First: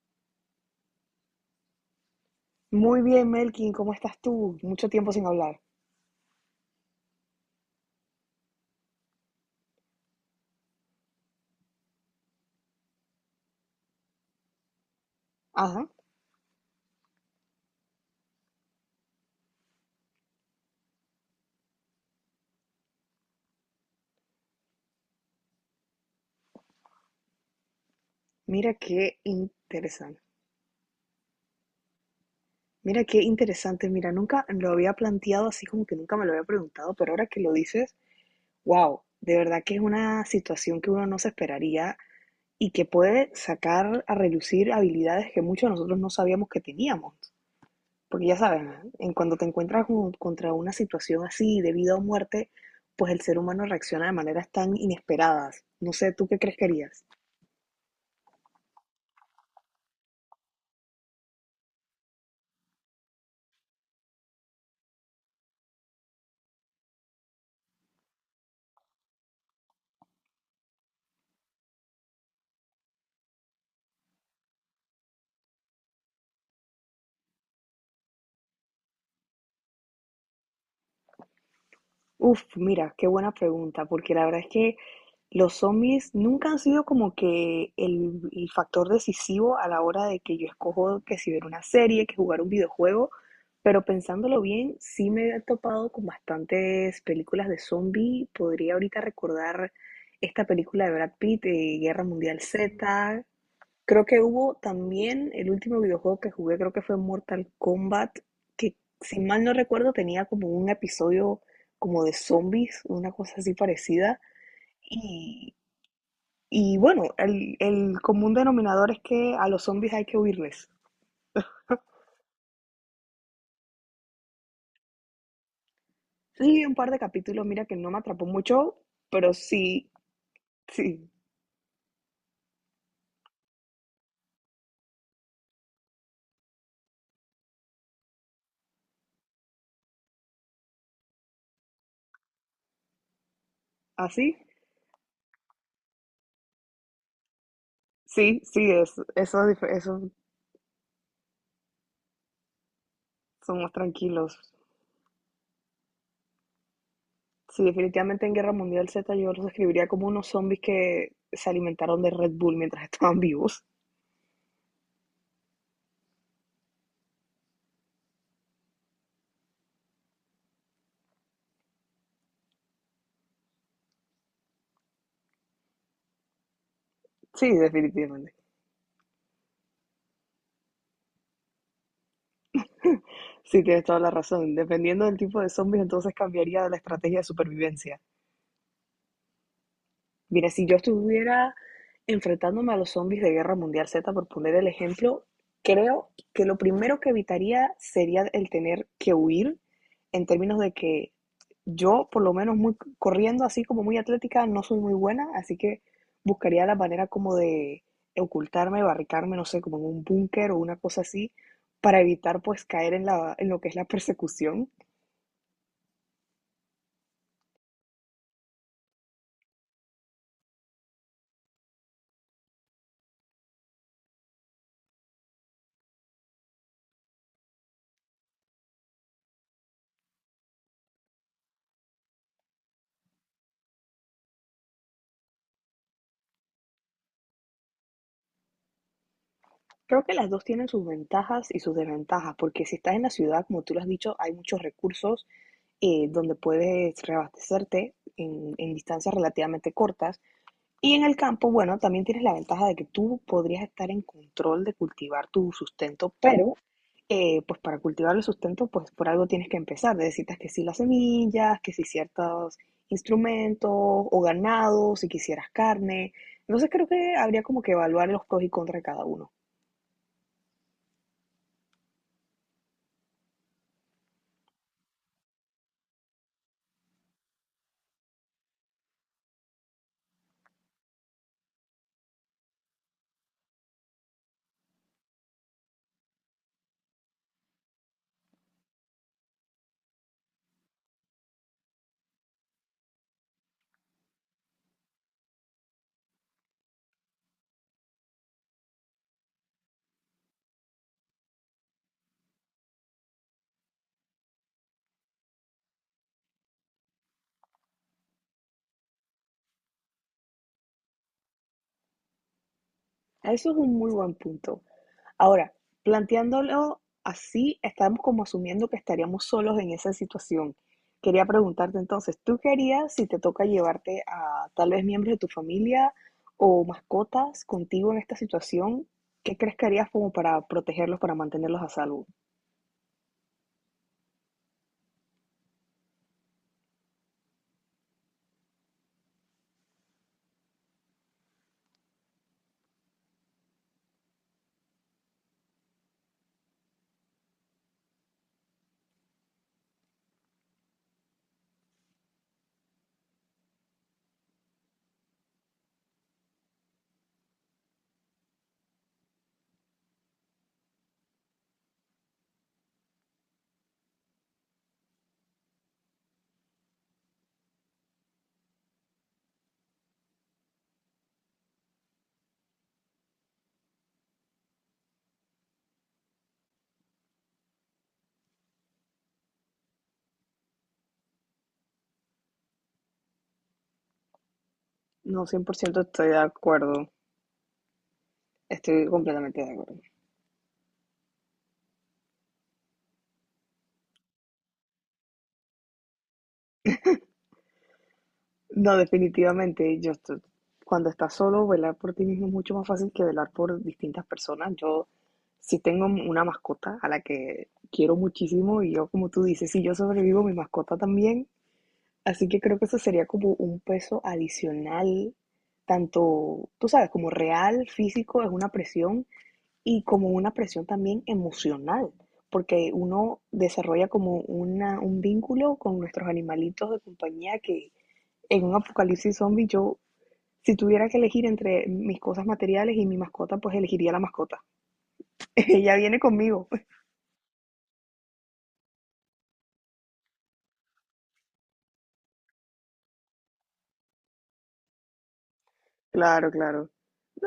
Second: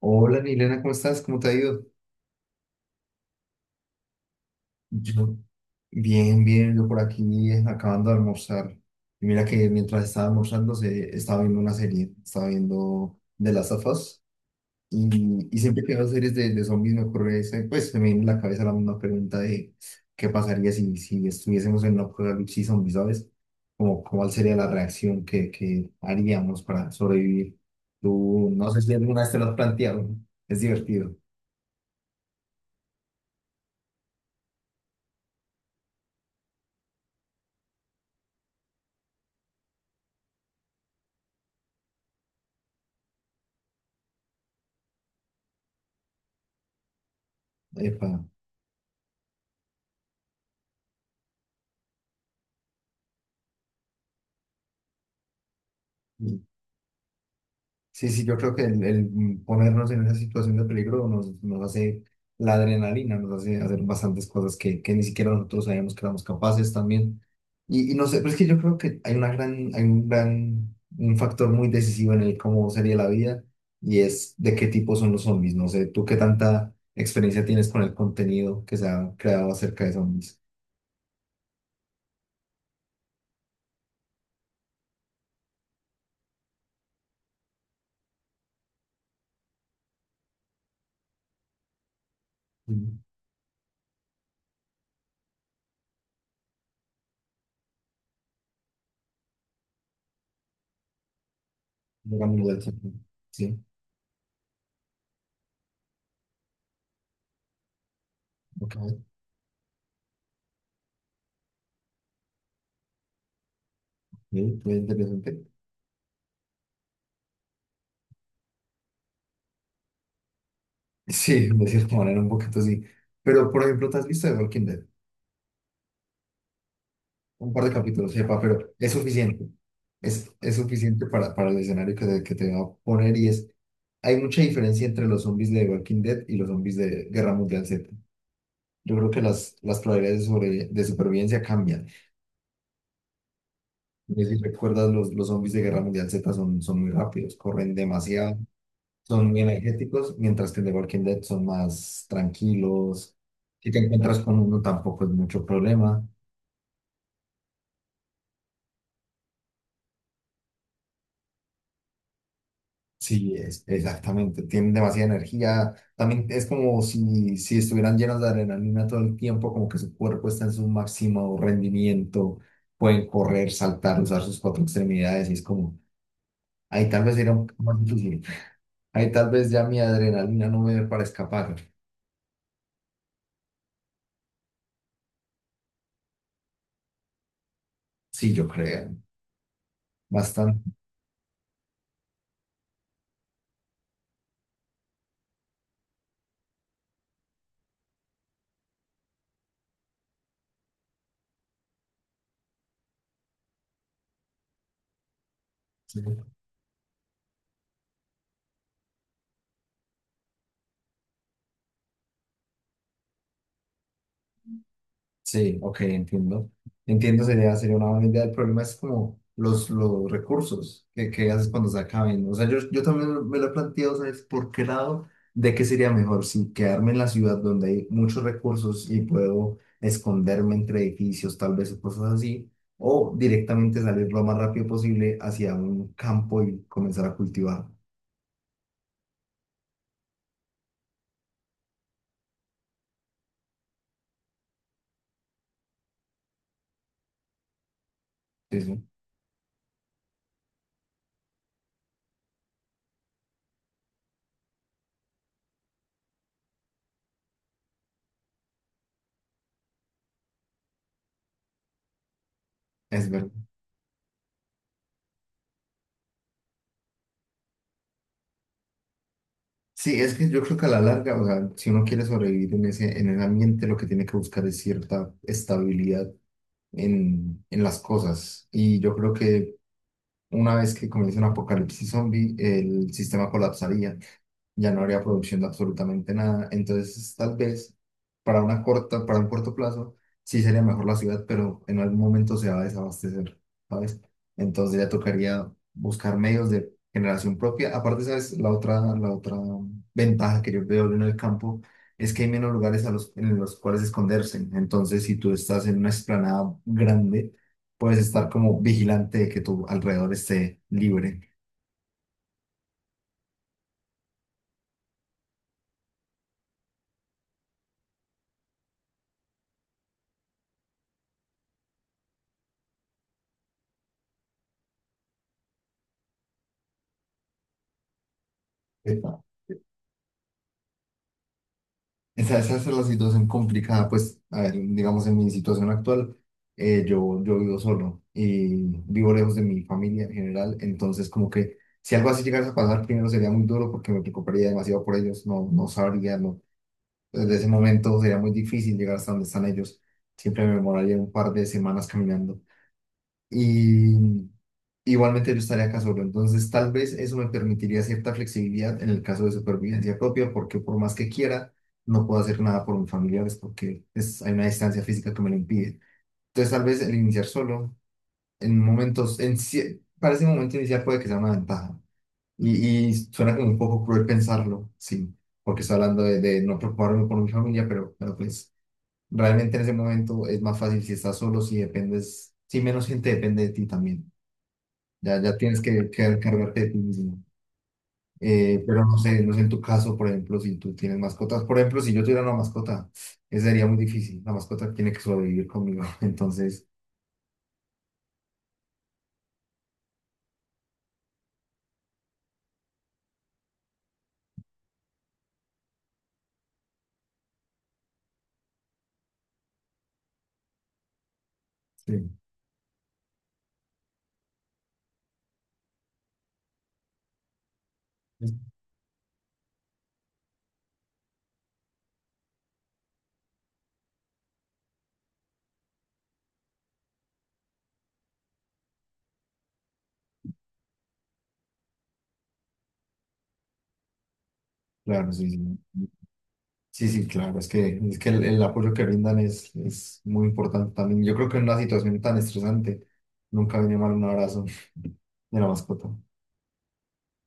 Hola, Milena, ¿cómo estás? ¿Cómo te ha ido? Muy bien, Melkin, ¿cómo estás tú? Mucho tiempo sin Yo, hablar. bien, bien, yo por aquí acabando de almorzar. Y mira que mientras estaba almorzando estaba viendo una serie, estaba viendo de las of Us, y siempre Ajá, que veo series de zombies me ocurre, pues se me viene en la cabeza la misma pregunta de qué pasaría si estuviésemos en una apocalipsis zombie, ¿sabes? Como, ¿cuál sería la reacción que haríamos para sobrevivir? Tú, no mira sé si qué alguna vez te lo has planteado, ¿no? interesante. Es divertido. Mira qué interesante. Mira, nunca lo había planteado así como que nunca me lo había preguntado, pero ahora que lo dices, wow, de verdad que es una situación que uno no se esperaría y que puede sacar a relucir habilidades que muchos de nosotros no sabíamos que teníamos. Epa. Porque ya sabes, en cuando te encuentras con- contra una situación así de vida o muerte, pues el ser humano reacciona de maneras tan inesperadas. No sé, ¿tú qué crees que harías? Sí, sí, yo creo que el ponernos en esa situación de peligro nos hace la adrenalina, nos hace hacer bastantes cosas que ni siquiera nosotros sabíamos que éramos capaces también. Y no sé, pero es que yo creo que hay una gran, hay un gran, un factor muy decisivo en el cómo sería la vida y es de qué tipo son los zombies. No sé, tú qué tanta experiencia tienes con el contenido que se ha creado acerca de zombies. Uf, mira, qué buena pregunta, porque la verdad es que los zombies nunca han sido como que el factor decisivo a la hora de que yo escojo que si ver una serie, que jugar un Mm. videojuego, pero pensándolo bien, sí me he topado con bastantes películas de zombie. Podría ahorita recordar esta película de Brad Pitt, Guerra Mundial Hablamos de eso. Z. Sí, Creo que hubo también el último videojuego que jugué, creo que fue Mortal Kombat, ok, que si mal no recuerdo tenía como un episodio como de zombies, una cosa así parecida. sí, muy interesante. Y, y bueno, el común denominador es que a los zombies hay que huirles. Sí, de cierta manera, un poquito sí. Pero, por ejemplo, ¿te has visto The Walking Dead? Sí, un par de capítulos, Un par mira de que no me capítulos, atrapó sepa, pero mucho, es pero suficiente. sí, Es suficiente sí, para el escenario que te va a poner y es... Hay mucha diferencia entre los zombies de The Walking Dead y los zombies de Guerra Mundial Z. Yo creo que las probabilidades de supervivencia cambian. No sé así, si recuerdas, los zombies de Guerra Mundial Z son muy rápidos, corren demasiado, sí, sí, son muy esos energéticos, mientras que en The Walking Dead son más tranquilos. son Si más te encuentras con tranquilos. uno tampoco es mucho problema. Sí, definitivamente en Guerra Mundial Z yo los describiría como unos zombies que se alimentaron de Red Bull mientras estaban Sí, es, vivos. exactamente, tienen demasiada energía. También es como si estuvieran llenos de adrenalina todo el tiempo, como que su cuerpo está en su máximo rendimiento, pueden correr, saltar, usar sus cuatro extremidades y es como, ahí tal vez era un Sí, poco más difícil, definitivamente. ahí tal vez ya mi adrenalina no me dé para escapar. Sí, tienes toda la razón. Dependiendo del tipo de zombies, entonces cambiaría la estrategia de supervivencia. Sí, yo creo, Mira, bastante. si yo estuviera enfrentándome a los zombies de Guerra Mundial Z, por poner el ejemplo, creo que lo primero que evitaría sería el tener que huir en términos de que yo, por lo menos muy corriendo así como muy atlética, no soy muy buena, así que Sí. buscaría la manera como de ocultarme, barricarme, no sé, como en un búnker o una cosa así, para evitar pues caer en en lo que es la persecución. Sí, ok, entiendo. Entiendo, sería, sería una buena idea. El problema es como los recursos que haces cuando se acaben. O sea, yo también me lo he planteado, ¿sabes? ¿Por qué lado? ¿De qué sería mejor? Si quedarme en la ciudad donde hay muchos recursos y puedo esconderme entre edificios, tal vez, o cosas así, o directamente salir lo más rápido posible hacia un campo y comenzar a cultivar. Creo que las 2 tienen sus ventajas y sus desventajas, porque si estás en la ciudad, como tú lo has dicho, hay muchos recursos donde puedes reabastecerte en Eso distancias relativamente cortas. Y en el campo, bueno, también tienes la ventaja de que tú podrías estar en control de cultivar tu sustento, pero pues para cultivar el sustento, pues por algo tienes que empezar. Necesitas que sí las semillas, que sí ciertos es verdad. instrumentos o ganado, si quisieras carne. Entonces creo que habría como que evaluar los pros y contras de cada uno. Sí, es que yo creo que a la larga, o sea, si uno quiere sobrevivir en ese ambiente, lo que tiene que buscar es cierta estabilidad en las cosas. Y yo creo que una vez que comience un apocalipsis zombie, el sistema colapsaría, ya no habría producción de absolutamente nada. Entonces, tal vez para una corta, para un corto plazo, sí sería mejor la ciudad, pero en algún momento se va a desabastecer, ¿sabes? Entonces ya tocaría buscar medios de generación propia. Aparte, ¿sabes? La otra ventaja que yo veo en el campo es que hay menos lugares a los, en los cuales esconderse. Entonces, si tú estás en una explanada grande, puedes estar como vigilante de que tu alrededor esté libre. Eso es un muy buen punto. Ahora, planteándolo así, estamos como asumiendo que estaríamos solos en esa situación. Quería preguntarte entonces, ¿tú qué harías si te toca llevarte a tal vez miembros de tu familia o mascotas contigo en esta situación? ¿Qué crees que harías como para protegerlos, para mantenerlos a salvo? Esa es la situación complicada, pues, a ver, digamos, en mi situación actual, yo, yo vivo solo y vivo lejos de mi familia en general, entonces como que si algo así llegase a pasar, primero sería muy duro porque me preocuparía demasiado por ellos, no, no sabría, no. Desde ese momento sería muy difícil llegar hasta donde están ellos, siempre me demoraría un par de semanas caminando. Y igualmente yo estaría acá solo, entonces tal vez eso me permitiría cierta flexibilidad en el caso de supervivencia propia, porque por más que quiera, no puedo hacer nada por mis familiares porque es, hay una distancia física que me lo impide. Entonces tal vez el iniciar solo, en momentos, para ese momento inicial puede que sea una ventaja. Y suena como un poco cruel pensarlo, sí, porque estoy hablando de no preocuparme por mi familia, pero pues realmente en ese momento es más fácil si estás solo, si dependes, si menos gente depende de ti también. Ya, No, ya cien por tienes ciento que estoy de encargarte de ti acuerdo. mismo. Pero Estoy no sé, no sé completamente en de tu acuerdo. caso, por ejemplo, si tú tienes mascotas. Por ejemplo, si yo tuviera una mascota, eso sería muy difícil. La mascota tiene que sobrevivir conmigo. Entonces, No, definitivamente, cuando estás solo, velar por ti mismo es mucho más fácil que velar por distintas personas. Yo sí tengo una mascota a la que quiero muchísimo y yo, como tú dices, si yo sobrevivo, mi mascota también. sí, Así que creo que eso sería como un peso adicional, tanto, tú sabes, como real, físico, es una presión y como una presión también emocional, porque uno desarrolla como una, un vínculo con nuestros animalitos de compañía que en un apocalipsis zombie, yo, si tuviera que elegir entre mis cosas materiales y mi mascota, pues elegiría la mascota. claro, sí, Ella sí. viene conmigo. Sí, sí, claro, es que el apoyo que brindan es muy importante también. Yo creo que en una situación tan estresante nunca viene mal un abrazo de la mascota. Claro, claro.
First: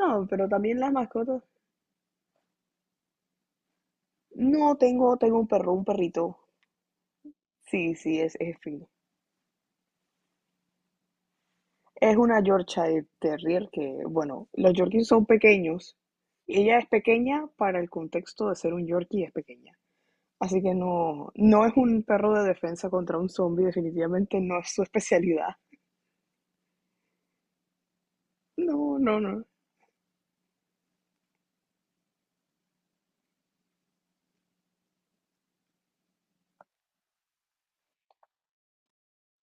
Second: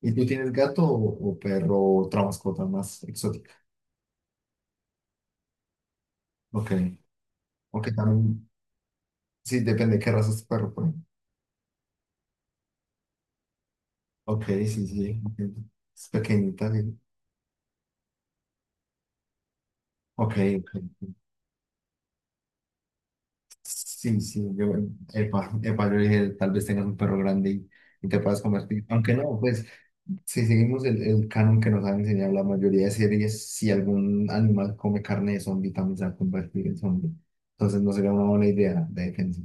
¿Y tú pero tienes también gato las o mascotas. perro o otra mascota más exótica? No, tengo, tengo un perro, un perrito. Ok, ok, Sí, sí, también, es fino. sí, depende de qué raza es tu perro. Es una Yorkshire Terrier que, Ok, bueno, los sí, Yorkies sí, son entiendo. pequeños. Es pequeñita, Ella es sí. pequeña para el contexto de ser un Yorkie, es pequeña. Ok, Así que ok. no, no es un perro de defensa contra un zombie, Sí, definitivamente sí, no yo, es su especialidad. epa, epa, yo dije, tal vez tengas un perro grande y te puedas convertir. No, Aunque no, no, no. pues, si seguimos el canon que nos han enseñado la mayoría de series, si algún animal come carne de zombie, también se va a convertir en zombie. Entonces no sería una buena idea de defensa.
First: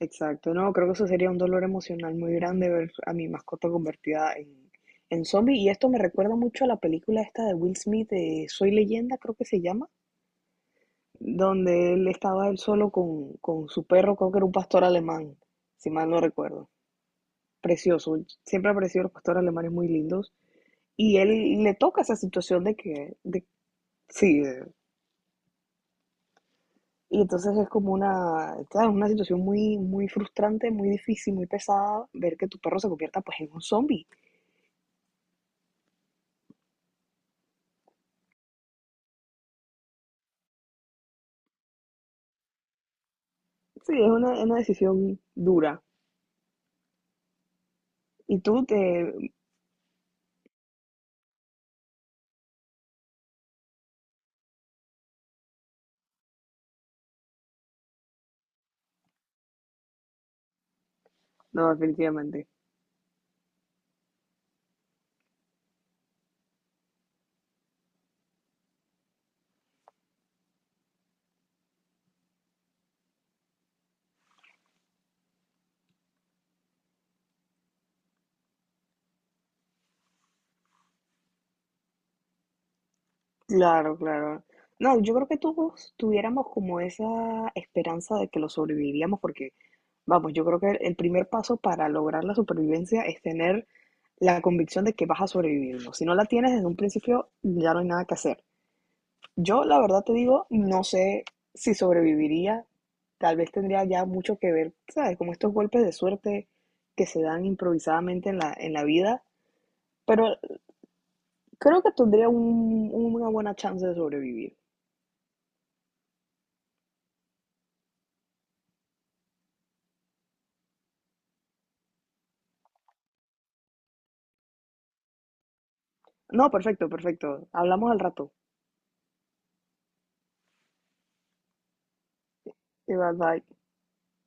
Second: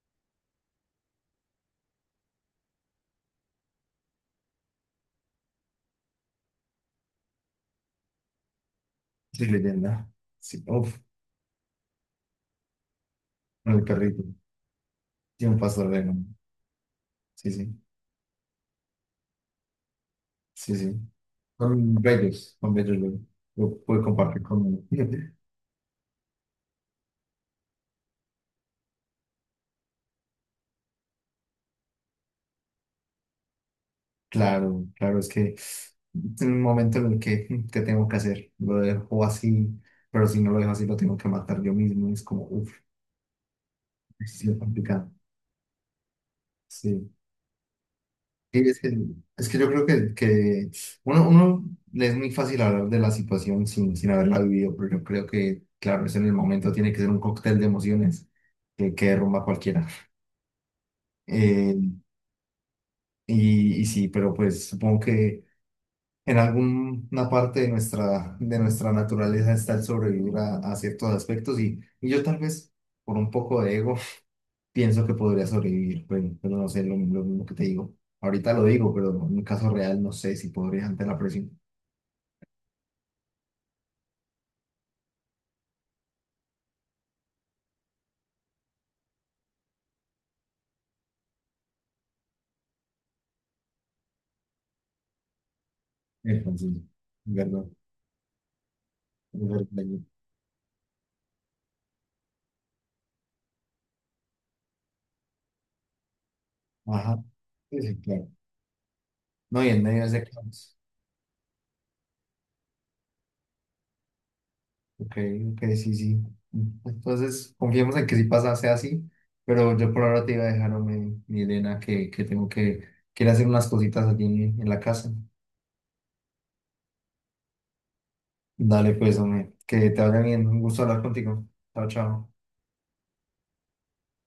Exacto, no, creo que eso sería un dolor emocional muy grande ver a mi mascota convertida en zombie. Y esto me recuerda mucho a la película esta de Will Smith de Soy Leyenda, creo que Sí, se llama, leyenda. Sí, uff, donde él estaba él solo con el su perro, perrito. creo que era un pastor alemán, Sí, un pastor si de mal no vegano. recuerdo. Sí, sí, Precioso, siempre ha parecido los pastores alemanes muy lindos. sí, sí. Y él le toca esa situación Son de bellos, yo, que, de, yo pude sí, compartir con de- uno. y entonces es como una, ¿sabes? Una situación muy, muy frustrante, muy difícil, muy pesada ver que tu perro se convierta pues en un zombie. Claro, claro, es que en un momento en el que, mm, ¿qué tengo que hacer? Lo dejo así, pero si no lo dejo así, lo tengo que matar yo mismo. Es como, uff, Sí, es es una complicado. decisión dura. Sí. Y tú Y te... es que yo creo que uno, uno le es muy fácil hablar de la situación sin, sin haberla vivido, pero yo creo que, claro, es en el momento, tiene que ser un cóctel de emociones que derrumba a cualquiera. No, Eh, definitivamente. y sí, pero pues supongo que. En alguna parte de nuestra naturaleza está el sobrevivir a ciertos aspectos y yo tal vez por un poco de ego pienso que podría sobrevivir, pero no sé, lo mismo que te digo. Ahorita lo digo, pero en un caso real no sé si podría ante la presión. Claro, claro. No, yo creo que todos tuviéramos como esa esperanza de que lo sobreviviríamos porque, vamos, yo creo que el primer paso para lograr la supervivencia es tener la convicción de que vas a sobrevivir. ¿No? Si no la tienes desde Entonces, un principio, ¿verdad? ya no hay nada que hacer. Es Yo, la verdad. verdad te digo, no sé si sobreviviría. Tal vez tendría ya mucho que ver, ¿sabes? Como estos golpes de suerte que se Ajá. dan Sí, sí, claro. improvisadamente en en la vida. No, y en medio de ese Pero caos. creo que tendría una buena chance de sobrevivir. Ok, ok, sí, sí. Entonces, confiemos en que si pasa, sea así, pero yo por ahora te iba a dejar, hombre, mi Elena, que tengo que ir a hacer unas cositas allí en la casa. No, perfecto, perfecto. Hablamos al rato. Dale, pues, hombre, que te vaya bien. Un gusto hablar contigo. Chao, chao. Y bye bye.